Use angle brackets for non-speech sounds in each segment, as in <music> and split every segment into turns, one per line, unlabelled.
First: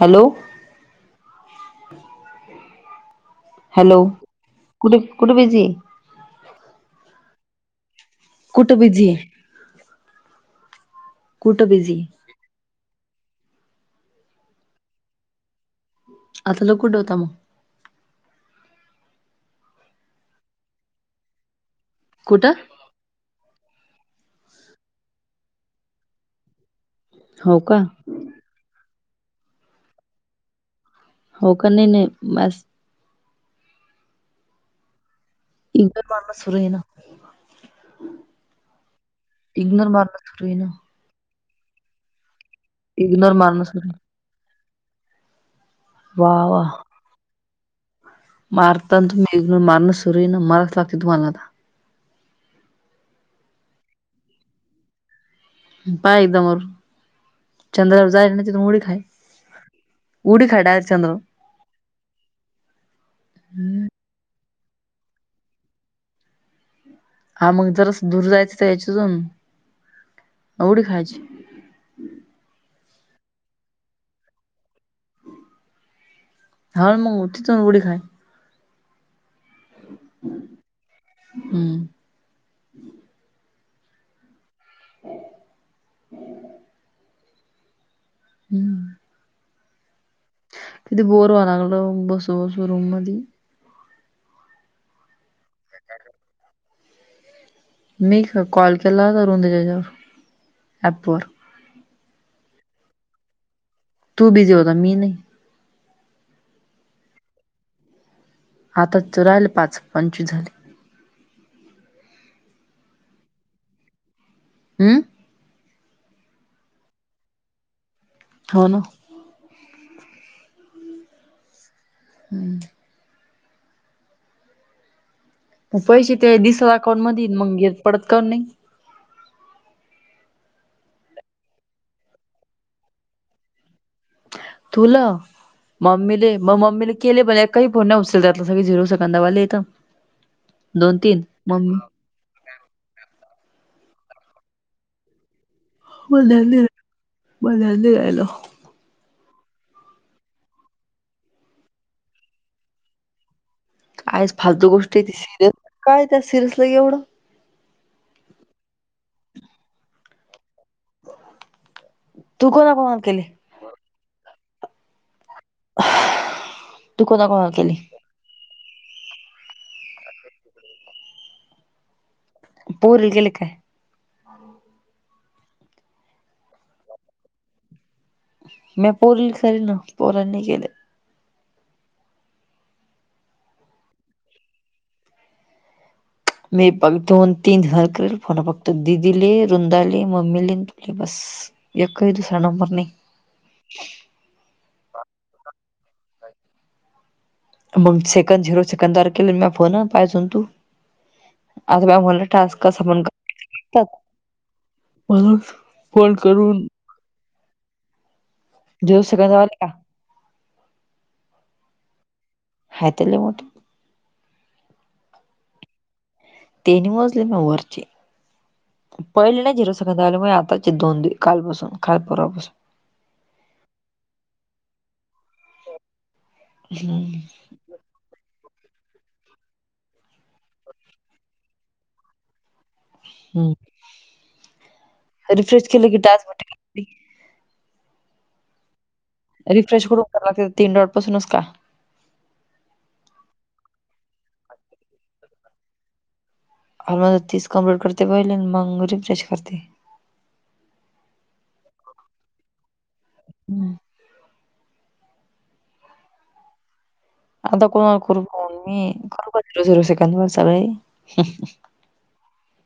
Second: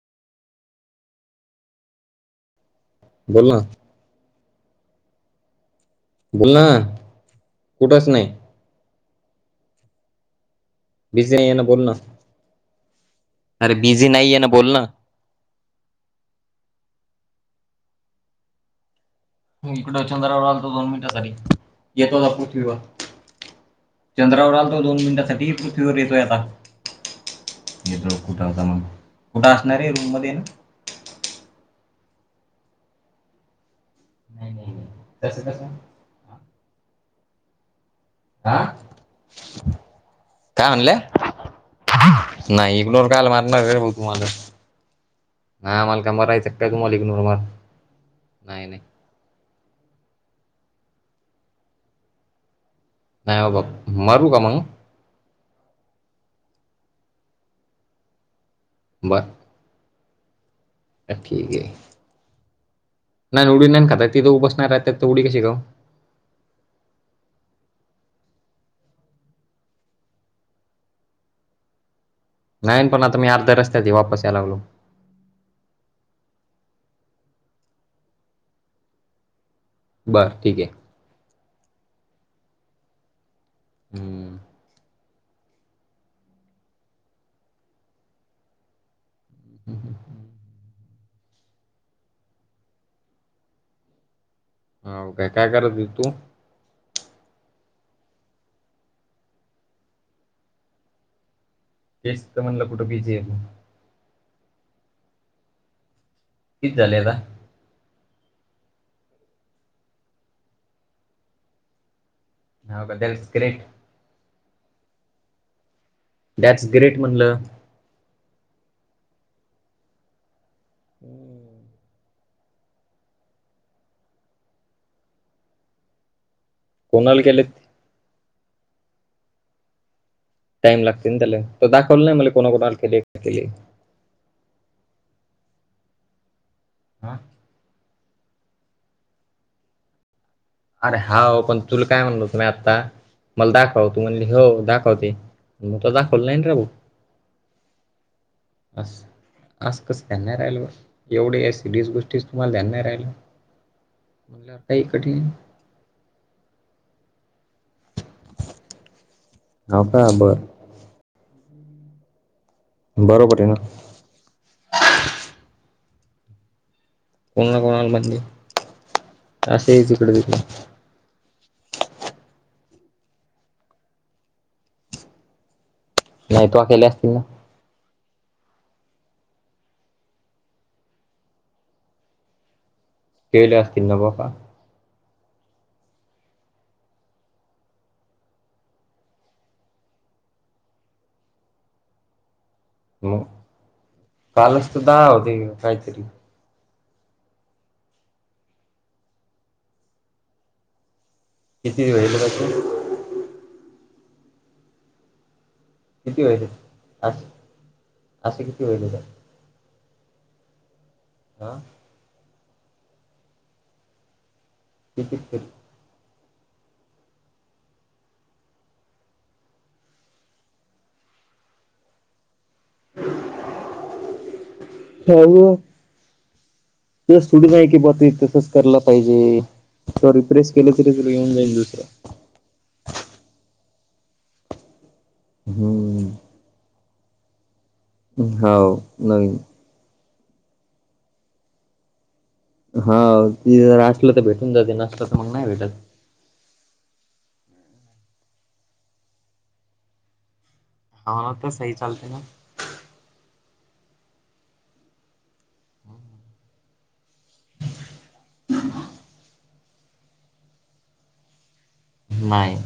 Hello
बोल ना
hello कुठे कुठ बिझीय
बोल ना कुठच नाही
कुठ बिझीय
बिझी नाहीयेना
कुठं
बोल
बिझी
ना
आहे?
अरे बिझी नाहीयेना बोल ना
आता ल कुठं होताम
इकड चंद्रावर आलतो दोन मिनिटा साठी येतो आता
कुठं?
पृथ्वीवर चंद्रावर आलता दोन मिनिटांसाठी पृथ्वीवर येतोय आता
हो का
कुठं होता मग कुठं असणार आहे रूम मध्ये ना
हो का नाही नाही बस
अहं अहं.
<unintelligible>
हा काय
<unintelligible>
म्हणल्या नाही इग्नोर कायला
मारणं
मारणारे
सुरू
भाऊ तू माझं. नाय आम्हाला काय
आहे वा
मारायचं का तुम्हाला इग्नोर मारून.
मारतान तुम्ही इग्नोर मारण सुरी आये ना मरावंच लागत तुम्हाला आता.
नाही बाबा मारू का मंग?
पाह एकदा मारून चंद्रावर जाईन तिथून उडी खाईन.
बर
उडी खा डाएट.
ठीक आहे नाही ना उडी नाही ना खाता तिथं उभाच नाही रहाता येत त उडी कशी खाऊ?
हा मग जरासं दूर जायचं जायचं अजून उडी खायची.
नाही पण आता मी अर्ध्या रस्त्यातय वापस यायला लागलो.
हा मगं तिथून उडी खाय.
बर ठीक आहे.
हम्म <inaudible>
हम्म <inaudible>
<unintelligible> हम्म <inaudible>
ह हम् हम हम् <inaudible>
तिथे बोर होयला लागलं बसू बसू रूममधी.
हां काय काय करत होती तू?
मिक्स कॉल <unintelligible> ॲपवर.
तेच त म्हणलं कुठं बिझीएका?
तू बिझी होता मी नाई.
किती झालेय आता?
आता त पाच पंचवीस झाले.
हा बदल तिकडे
हम.
दॅट्स ग्रेट म्हणलं.
हो ना.
हम.
हम्म. म पैसे ते दिसलं अकाउंट
कोणाला
मधी
केले
मंग येत पडत का नाई.
टाइम लागतो ना त्याला त दाखवलं नाही मला कोणाकोणाला आलत ते पयले.
तुला मम्मी म मम्मीने
हा?
केले <unintelligible> काई फोन नाही उचलत सगळी झिरो सेकंदा वाले इथं.
आरे हावं पण तुल काय म्हणल होतं मी आत्ता मल दाखव तू म्हणली हो दाखवते. मं तूआ दाखवलं नाय ना
राहिलो
<unintelligible> आसं आसं कसं ध्यान नाही राहिल बा एवढ्या सिरियस गोष्टीच तुम्हाला ध्यान नाय राहिलं.
आज
म्हणल्यावर
फालतू
काही
गोष्ट आहे ती
कठीण
सिरियस काय त्या सिरियसला एवढं.
हो का बरं.
तू कोण आ
बरोबर आहे ना.
<unintelligible> कोणाला
कोणा ना
केले
कोणाल म्हणजे आसं आहे तिकडं तिकडं.
पोरी गेलं काय?
नाही तो केले असतील ना.
म्या पोलिस आय ना पोरांनी केलंय.
केेले असतील ना बाबा.
मी पन दोन तीन घर करल फोन फक्त दीदीले रुंदाले मम्मी ले न तु बस. एकही दुसरा नंबर नाही <unintelligible>
मग कालच तर दहा होते काहीतरी <unintelligible>
मग सेकंद झिरो सेकंदार केलं फोन पाय सून तू <unintelligible>
किती
आता म
व्हायले
म्हला
त्याचे
टस् कस पण करतात <inaudible> <unintelligible>
किती व अस अस क <unintelligible>
जरू सकां वाला <unintelligible>
हा <unintelligible>
हय तले मोठ <unintelligible>
किती <unintelligible>
तेनी वाजले म वरचे <unintelligible> पहिले नाही झिरोसक आलेमुळे आताचे दोन दि कालपासून काल पूर्वापासून <unintelligible>
हऊ <unintelligible>
<inaudible> <unintelligible>
तस थोडी जा आहे की ब त तसच कला पाहिजे सॉरी प्रेस केलं तरी तुला येऊन जाईल दुसर
हम् रिफ्रेश केले कि टास
हम्म
म्ह <unintelligible>
हो नवीन <unintelligible>
रिफ्रेशकडूनय लागते तीन रोटपासूनच का <unintelligible>
हा ती जर असल तर भेटून जाते नसत तर मग नाही भेटत <unintelligible>
अलमज तीस कम्प्लीट करते बहिले मग रिफ्रेश करते <unintelligible>
हा तर स चालते ना <unintelligible>
हम् <unintelligible> आता कोणाला करू फोन मी करू झिरो झिरो सेकड वर सगळे <unintelligible>
नाय <unintelligible>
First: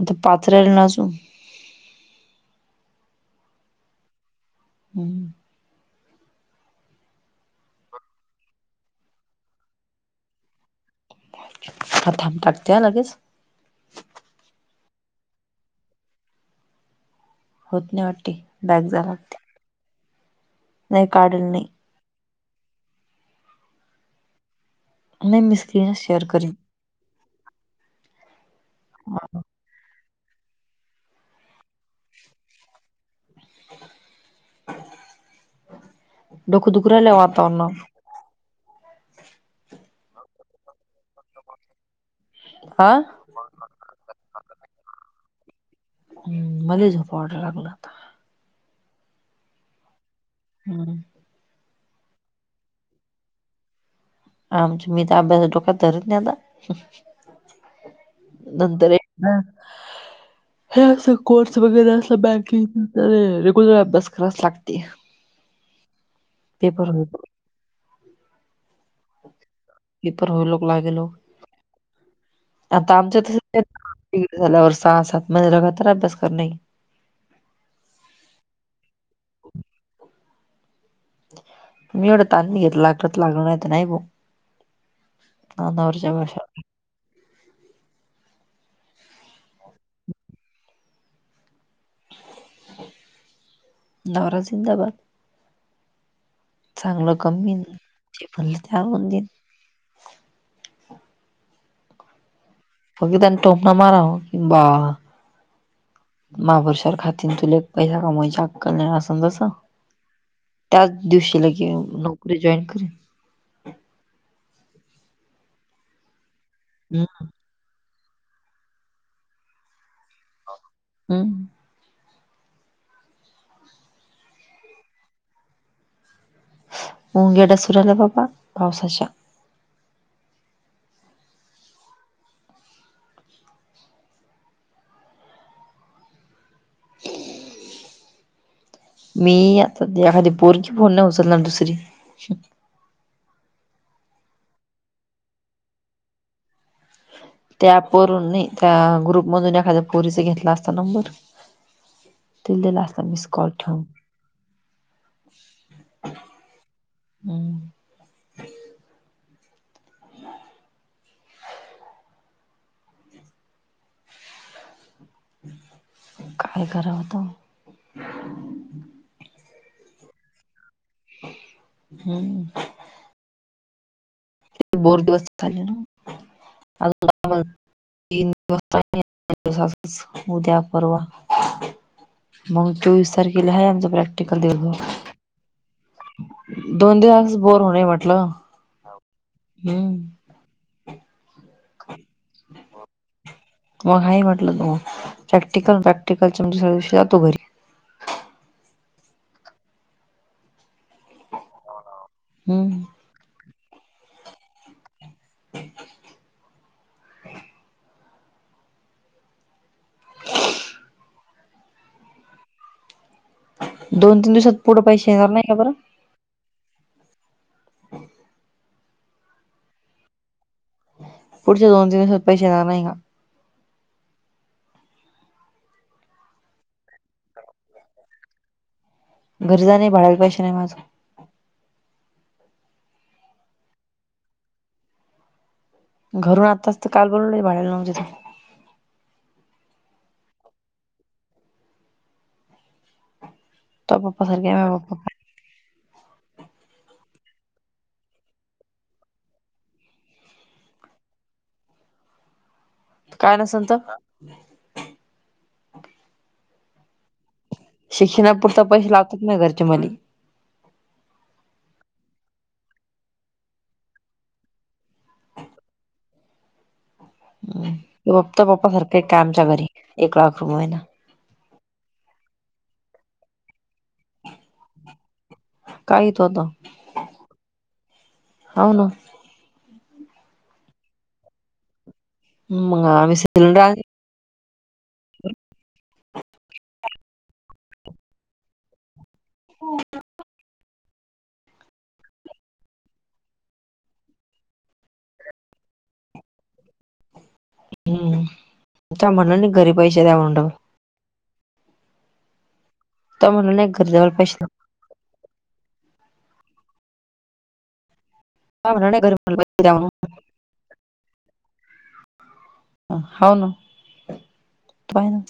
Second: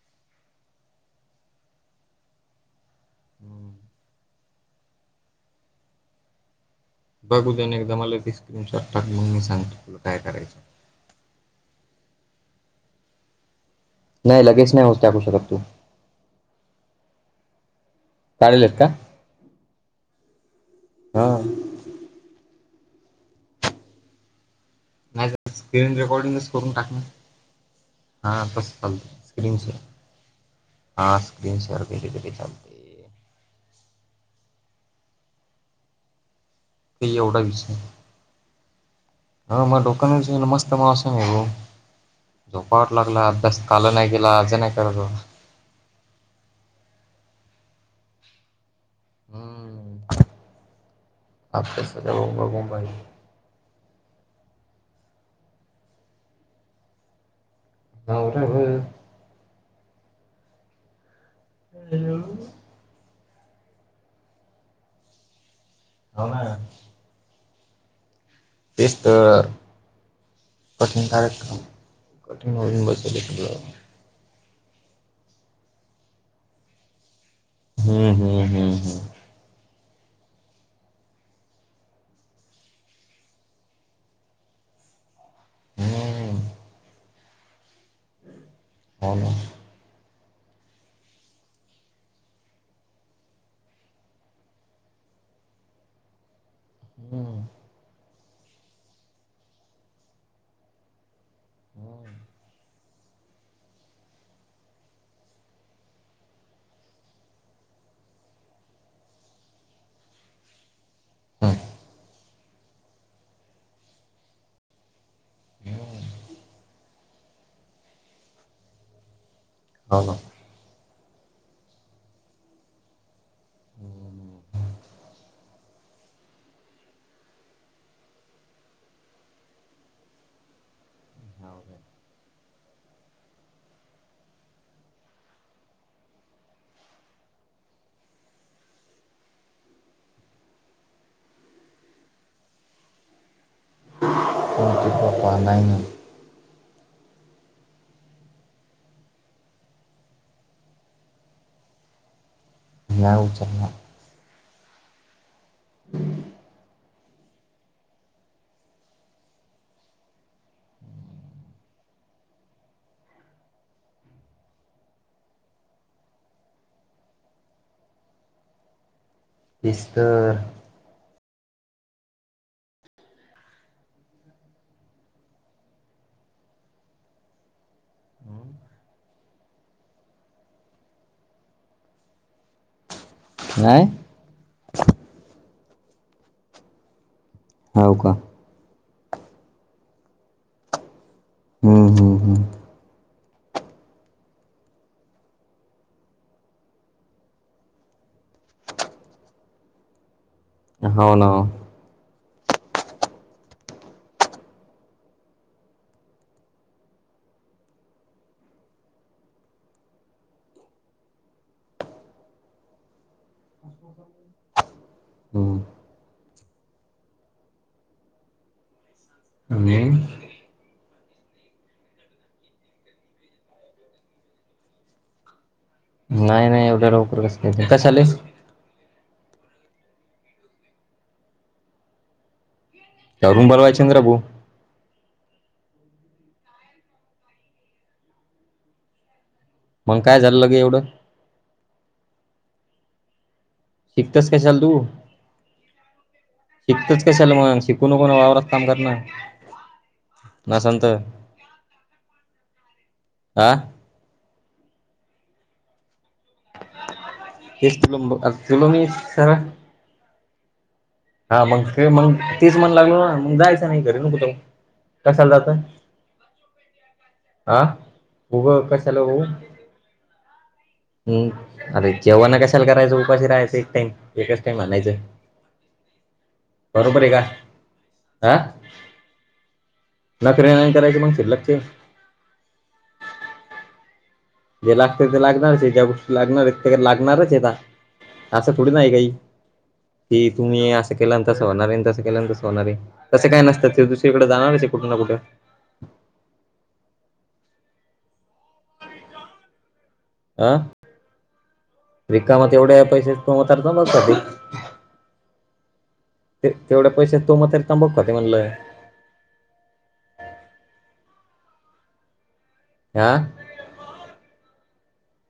आता पाच राहिलेनासून <unintelligible>
हम्म <unintelligible>
हम्म <unintelligible>
बघू द एकदा मला दिस त चार टाकून मी सांगतो तुला काय करायचं <unintelligible>
हथांब टाकते हा लगेच <unintelligible>
नाही लगेच नाही होत टाकू शकत तू <unintelligible>
होत नाही वाटी
काढेल आहेत का
बॅग झाला लागत <unintelligible> नाही
हा
काढल नाही <unintelligible>
नाही
मी
स्क्रीन
स्क्रीनच शेअर
रेकॉर्डिंगच
करीन
करून टाकणार <unintelligible> हा बस चालत स्कन शर हा स्कन शेअर वरे व चालत <unintelligible>
डोक दुकू
ते
राहिला
एवढा
वातावरण <unintelligible>
ह म डोका मस्त मावस नाही आहे ग जो पाट
हा
लागला अभ्यास <unintelligible> काल नाही गेला अज नाही करात <unintelligible>
हम् मला झो पावडर लागलाता <unintelligible>
हम्म <unintelligible>
हम्म <unintelligible>
आपस बबा बंबई <unintelligible>
आमच मी तर अभ्यास डोक्यात धरत नाही आता <unintelligible>
नवरा हो
नंतर हे सु <unintelligible> कोर्स वगैरे असला बँकिंग तर रेग्युलर अभ्यास करास लागते <unintelligible>
हो ना
तेपर <unintelligible>
तेस्त
होईलोक
कठीनी
लागेलोक
कार्यक्रम <unintelligible> कठीणवीून बलीलं <unintelligible>
िग झाल्यावर सहा सात महि रघा तर अभ्यास कर नाही <unintelligible>
हम्म हम्म हम्म हम्म <unintelligible>
म्ही एवढं ताणणी घेतला लाग लागल नाही तर नाही ब <unintelligible> आना उर्च्या
हम्म
भाषा <unintelligible>
हो ना <unintelligible> <unintelligible> <unintelligible> <unintelligible>
नवरा जिंदाबाद <unintelligible> चांगलं
हम्म
कमी जे भरले ते आवून देईन
होम् <unintelligible>
मगि त्यांनी टोपणा मारा किं बा महाबुरशवर खातीन तुला एक पैसा कमावायची अक्कल असन तसं त्याच दिवशीला
हम्म
की नोकरी जॉईन करेन
हम्म
हम <unintelligible>
ह ह <unintelligible>
हम् <unintelligible> मुंगेड सुर आला बाबा पावसाच्या
हो का <unintelligible>
हम् <unintelligible> मी आता त्याखादी पोरगी फोन नाही उचलणार दुसरी
कप पाण्यान <unintelligible>
त्या प वून त्या ग्रुप मधून एखाद्या पोरीचा घेतला असता नंबर <unintelligible> त दिला असता
नाही
मीस कर
उचलणार
ठे <unintelligible>
हम्म <unintelligible>
हम्म <unintelligible> काय करावत
बिस्तर <unintelligible>
हम्म <unintelligible> बोर दिवस झाचाले ना तीन दिवस दिवच उद्या परवा <unintelligible> मग चोवीस तारखेला आहे
नाही
आमच प्रॅक्टिकल देवभ दोन दिवस बोर होणे
हो का
म्हटलं हम्म <unintelligible>
हम्म हम्म हम् <unintelligible>
ग हा म्हटलं त प्रॅक्टिकल प्रॅक्टिकल म्हणज स जातो घरी
होन <unintelligible>
हम <unintelligible> हम दोन तीन दिवसात पुढं पैसे येणार नाही
हम्म
का बरं ह <unintelligible>
आणि <unintelligible>
पुढच दो त दि स्वप पैसेणार <unintelligible>
नाही नाही एवढ्या लवकर कस कंले
गरजा नाही भडायला पैशा नाही माझं <unintelligible>
अून बलवाय चंद्र भाू <unintelligible>
घरून आताच तर काल बोलवलं भाडयला नज
मग काय झालं ल गे एवढं <unintelligible>
तो पप्पा
शिकतास
सारखे
काशाल
आहे
तू
म पप्पा
<unintelligible> शिकतच कशाला मग शिकू नको वावरात काम करणार ना संत
काय नसलत <unintelligible>
हेच तुला आता
शिक्षणाप पुरता
तुला मी
पैसे लागतात
सर
ना घरच्या मली
हा मग मग तीच मन लागल ना मग जायचं नाही घरी नकुतं कशाला जातं <unintelligible>
पप्पा
उगं
पप्पा
कशाला
सारख्या एक कामच्या घरी एक लाख रुमय ना <unintelligible>
हम् अरे जेवणा कशाला करायचं उपाशी राहायचं एक टाइम एकच टाइम आणायचं <unintelligible>
काही तो आता <unintelligible>
बरोबर आहे का हं
हो ना
नकरे नाही करायची मंग शुल्लकचे
मंग आम्ही <unintelligible>
जे लागत ते लागणारच ज्या गोष्टी लागणार आहेत ते लागणारच आहे ता असं थोडी नाआहे काही ते तुम्ही अस ते केल्यां तंस होणार ये आणि तसं केल्यां तसं होणार ये तंस काय नसतं ते दुसरीकडे जाणार ये कुठं ना कुठं.
हम्म त्या मनानी घरी पैसे द्या म्हंड
रिकाम तेवढ्या पैशाच तो
म्हणला
म्हतार
नाही घरी
तंबाकू
द्यायला
खातंय.
पैसे
ते तेवढ्या पैशांत तो म्हातारी तांबकु खातंय म्हणलं
तुम्ही म्हणलं नाय घरी पैसे दया म्हणून अ
हा
हाव न पाय न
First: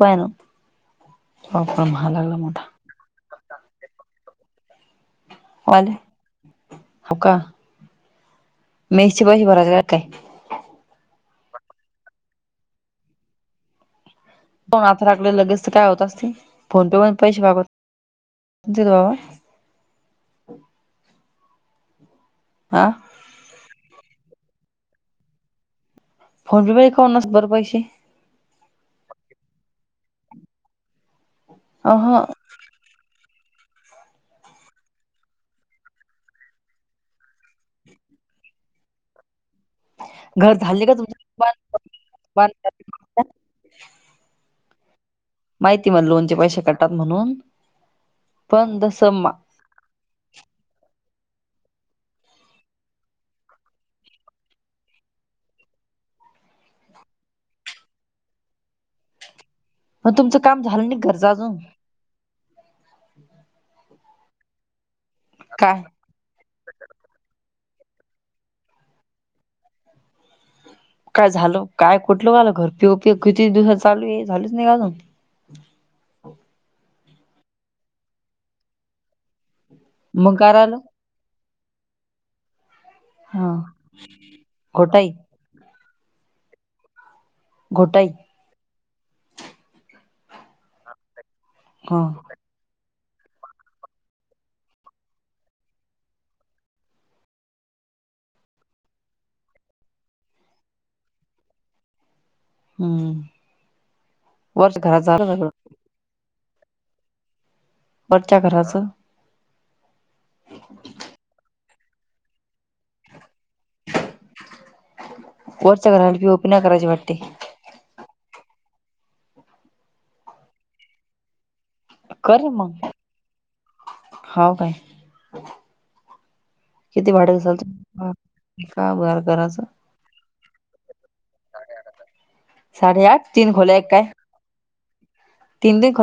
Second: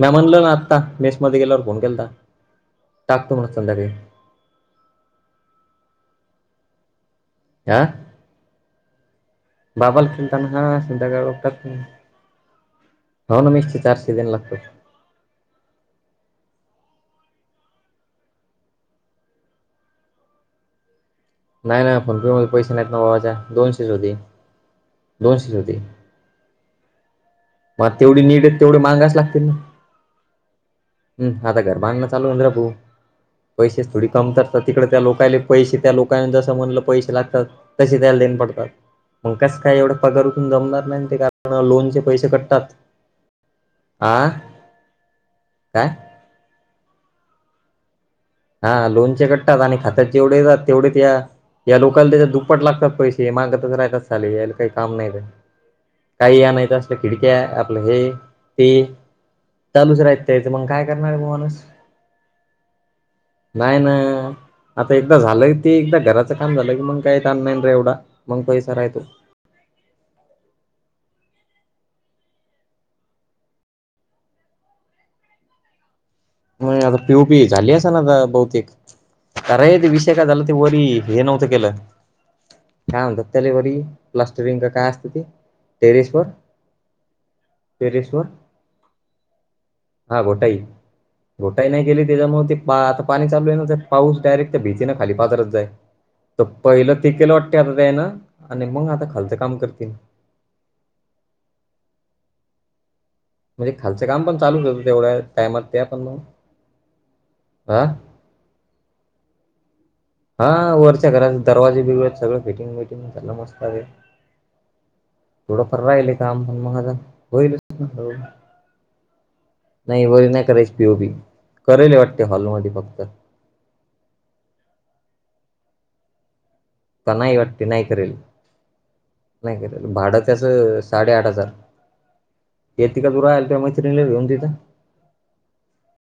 म्या म्हणलं ना आत्ता मेस मध्ये गेल्यावर फोन
बापरे
केलता
महाग लागला मोठा
टाकतो म्हण संध्याकाळी
आले हाव का
आ
मेसचे पैसे भरायचे
बाबा
काय
ला केला त्या म्हणलं हा संध्याकाळ टाकतो हाव ना म चारशे दयायला लागतो.
कां मं आता टाकले लगेच तर काय होत असतंय फोन पे मधून पैसे बाबाला तुमचेच बाबा
नाय नाय फोन पे मध्ये पैसे
हा
नाहीत ना बाबाच्या दोनशेच होते दोनशेच होते.
फोन पे बाई काऊंणच बरं पैसे
मग तेवढी नीड य तेवढी मांगाच लागतील ना हम् आता घर बांधणं
अह
चालू होईल ना भु पैसे थोडी कमी करतात तिकडे त्या लोकले पैसे त्या लोकां जसं म्हणलं पैसे लागतात. तसे त्याला देन पडतात मग कस काय एवढे पगार उथून
घर
जमणार
झाले का
नाय ना ते
तुमचं बांध
कारण लोनचे पैसे कट काय
माहिती मला लोनचे पैसे कट तात म्हणून पण
हा
जसं
लोनचे
मा
कटतात आणि खात्यात जेवढे येतात तेवढेच या या लोकला त्याच्या दुप्पट लागतात पैसे मागंतच राहतात साले यायला काही काम नाही काही आणायचे असलं खिडक्या आपलं हे ते चालुच
पण
राहट
तुमचं
त्याचं
काम
मंग काय
झालं नाही
करणार
घरचं
बुआ
अजून
माणूस नाय ना आता एकदा झालं ते
काय
एकदा घरात काम झालं की मग काय ताण नाय ना एवढा मंग पैसा रायतो.
काय झाल काय कुठल वाल घर पिओ पि किती दिवसात चालू ये झालच नाय का अजून
होय आता पि ओ पी झाली असणं आता बहुतेक कराय ते विषय काय
मग
झाला ते
राहिलं
वरी हे नव्हतं केलं काय म्हणतात त्याले
हा
वरी प्लास्टरिंग का काय असत
घोटाई
ते टेरिसवर
घोटाई
टेरिसवर हा घोटाई घोटाई नाही
हा
केली त्याच्यामुळे त ते आता पाणी चालू आहे ना पाऊस डायरेक्ट भितीने खाली पाजरत जाय त पहिलं ते केल वाटत त्यान आणि मंग आता खालचं काम करते.
हम्म हम्म -
म्हणजे खालचं काम पण चालूच होतं तेवढ्या टायमात त्या पण मंग हा
वरच्या घराचं
हा वरच्या घराचे दरवाजे बिरवा जे सगळे फिटिंग बिटिंग झाल मस्त आहे. थोडंफार
वरच्या
राहिलय
घराला
काम
पीओपी
पण
नाही
मंग
करायची
आता
वाटते
होईल हो नाही वरी नाय कराच पि ओ पी करीले वाटते
कर रे
हॉलमध्ये
मग
फक्त
हाव काय किती
का
भाड
नाही
असाल
वाटते नाही करेल
का बर
नाही
घराचं
करेल भाडं त्याच साडे आठ हजार येती का
साडेआठ
तू
तीन
त्या मैत्रिणीला घेऊन तिथं
तिनं दे खल